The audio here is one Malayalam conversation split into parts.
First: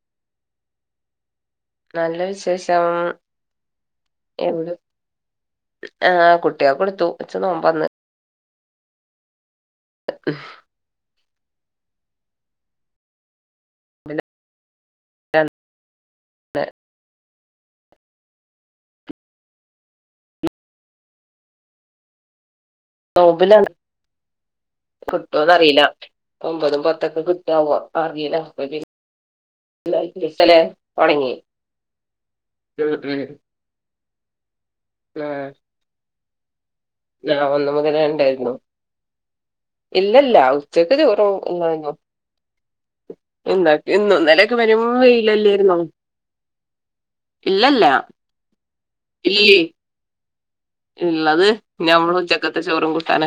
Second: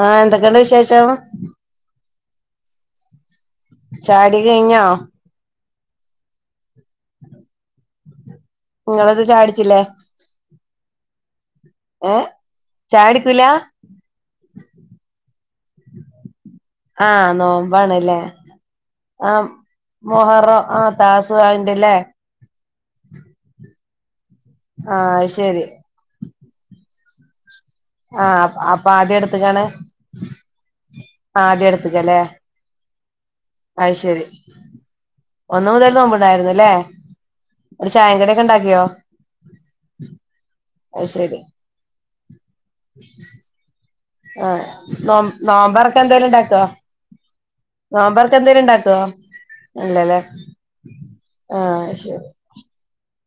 ആ എന്തൊക്കെണ്ട് വിശേഷം നല്ല വിശേഷം.... ചാടി എവിടെ കഴഞ്ഞോ ആ കുട്ടിക്കൊടുത്തു വച്ച നോമ്പന്ന് നിങ്ങളത് ചാടിച്ചില്ലേ ഹ്മ്മ് ഏ ചാടിക്കൂല [unintelligible] [inaudible] ആഹ് നോമ്പാണല്ലേ ഉം ആ മൊഹറോ ആഹ താസുആൻഡ്ല്ല്യേ നോമ്പുല ആഹ് അത് ശരി കിട്ടുവന്ന്റിയില്ല ഒമ്പതും പത്തൊക്കെ കി ആവ് അറീല ആഹ് അപ്പൊ ആദ്യം എടുത്തക്കാണ് യിച്ചാലേ ഒണങ്ങി ആദ്യം എടുത്തക്കല്ലേ മ്മ് മ്മ് അത് ശരി ഒന്ന്മുതൽ നോമ്പ്ഉണ്ടായിരുന്നുല്ലേ അ ഒന്ന് മുതല് ഉണ്ടായിരുന്നു ഇല്ലില്ല ചെക്കതി അത് കുറവ് ശരി ഒന്നഞ്ഞോ ആ നോ നോമ്പാറാക്കാൻ എന്തായാലും ഉണ്ടാക്കുവോ ഇല്ലല്ല നോമ്പാർക്ക് എന്തേലുംഉണ്ടാക്കുവോ ഇല്ലേ ഇല്ലലേ ഇള്ളത് ഞമ്മള് ഉച്ചക്കത്തെ ചോറും കുട്ടാന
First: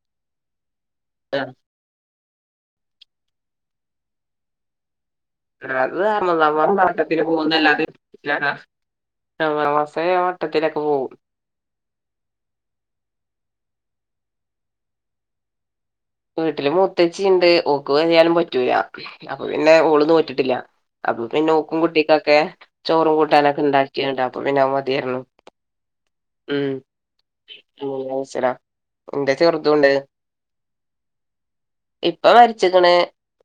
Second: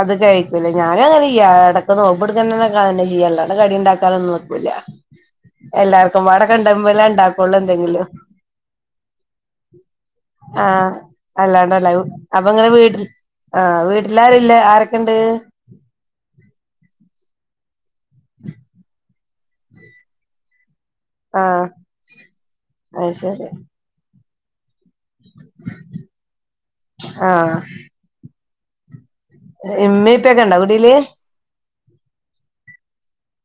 അത് കഴിക്കല ആ ഞാനുങ്ങനെചെയ്യ ഇടക്ക് നോമ്പ ഇവിടിത്തെ തന്നെക ചെയ്യാള്ളെ അത്കടി ഉണ്ടാക്കാനൊന്നുനിക്കൂല അത് എല്ലാർക്കും വാട റമദാൻ മാസ വട്ടത്തിന് കണ്ടപോലെഉണ്ടാകൊള്ളു പോകുന്നല്ലാതെ എന്തെങ്കിലും ആ റമദാൻ മാസേ വട്ടത്തിലൊക്കെ ആഹ പോകും അല്ലാണ്ടല്ല അഅതെങ്ങനെ വീട്ടില് ആഹ വീട്ടിലാരല്ലേ ആരൊക്കെ ഇണ്ട് വീട്ടിലും മുത്തച്ചിണ്ട് ഓക്ക് കയാലും പറ്റൂല അപ്പൊ പിന്നെ ഓള് നോറ്റിട്ടില്ല അപ്പൊ പിന്നെ ആഹ് ഓക്കും കുട്ടിക്കൊക്കെ അത് ശരി ചോറുംകൂട്ടാനൊക്കെഇണ്ടാക്കിണ്ട്അപ്പാപിന്നെനമ്മ തേര്ന്നു ഉം [unintelligible] എന്റെ ഇമ്മേ ഇപ്പൊക്കെണ്ടോ കുടില് ഇപ്പൊ വര്ച്ച്ക്ക്ണ്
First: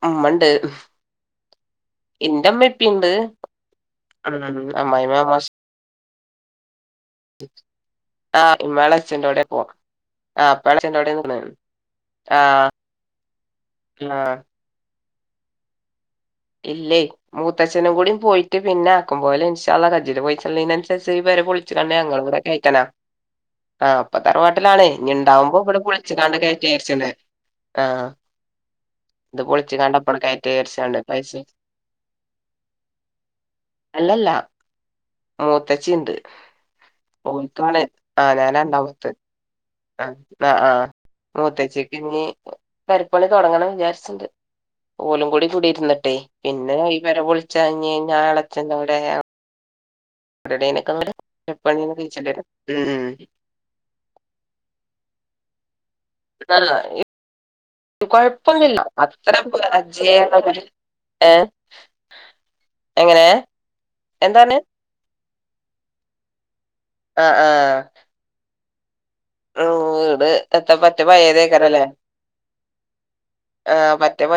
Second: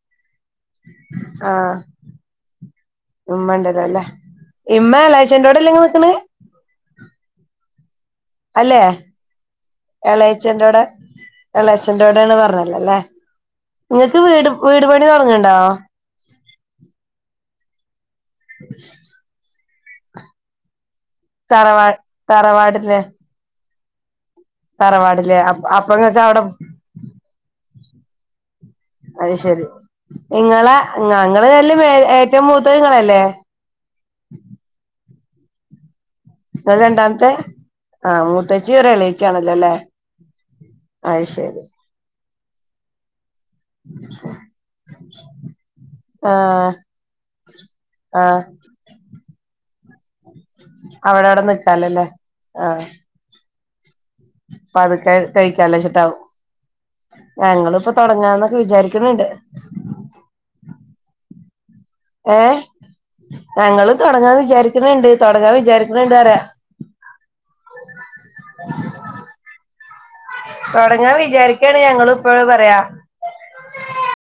ഇമ്മണ്ട് ആ ഇപ്പിണ്ട് ഉമ്മ ഉണ്ടല്ലോ ല്ലെ ഉം അമ്മായിമ്മ ഇമ്മഇളെച്ചെന്റൊടെ അല്ലെ നിങ്ങള്നിക്ക്ണ് ആ ഇമ്മ എളച്ഛന്റോടെ പ്പൊ എളയച്ചന്റോടെ എളയച്ചന്റോടെന്ന് പറഞ്ഞല്ലോല്ലേ ആഹ് നിങ്ങക്ക് ആഹ് വീട് വീട് പണി തൊട്ങ്ങ്ണ്ടോ ഇല്ലേ മൂത്തച്ഛനും കൂടി പോയിട്ട് പിന്നെ ആക്കമ്പോലെ ഇൻഷാ അള്ളാ കജിൽ പയ്സള്ളേന് അൻ എ സ് പെര പൊളിച്ച് തറവാ കാണ്ട് ഞങ്ങൾ കൂടെ കഴറ്റണാ തറവാടില് ആ പ്പത്താറവാട്ടിലാണ് ഇനി തറവാടില്ലേ ഇണ്ടാവുമ്പോ ഇവിടെ അപ്പങ്ങക്ക് പൊളിച്ചക്കാണ്ട് അവിടെ കെഴ്റ്റാ വിചാരിച്ച്ണ് ആ അത് ശെരി നിങ്ങളെ വിചാരിച്ചാണ്ട് [unintelligible] പൈസ ഞങ്ങള് നല്ല മേ ഏറ്റവും മൂത്തങ്ങളല്ലേ അല്ലല്ല മൂത്തച്ചിണ്ട് രണ്ടാമത്തെ ഓക്കാണ് ആഹ് ആനാന മൂത്തച്ചി ഒരു ണ്ടാവത്ത എളേച്ചിയാണല്ലോ അല്ലേ അ ദ ആ അത് ശരി മൂത്തചിക്ക് ഇഞ്ഞി പെര പണി തുടങ്ങണം വിചാരിച്ചിണ്ട് ഓലും കൂടി കുടി ഇരുന്നിട്ടെ ആഹ് പിന്നെ ഈ പെര പൊളിച്ചാഞ്ഞ് ആഹ് ഞാളെച്ന്റെ അവിടെ [unintelligible] [unintelligible] [unintelligible] അവിടെ അവിടെ നിക്കാലല്ലേ ഉം ഉം അപ്പ അത് കഴി കഴിക്കാല ശ നല്ല ഇ തുടങ്ങാന്നൊക്കെ കുഴപ്പൊന്നില്ല വിചാരിക്കണണ്ട് അത്ര [unintelligible] ഏ ഏ ഞങ്ങള് തുടങ്ങാൻ എന്താണ് വിചാരിക്കണിണ്ട് തുടങ്ങാൻ വിചാരിക്കണിണ്ട് അർയാ അ ആ [unintelligible] [unintelligible] എത്ത പറ്റ തുടങ്ങാൻ വിചാരിക്കയാണ് പഴേതേക്കാരലേ ഞങ്ങളും ഇപ്പോഴും പറയാ ആ പറ്റ പ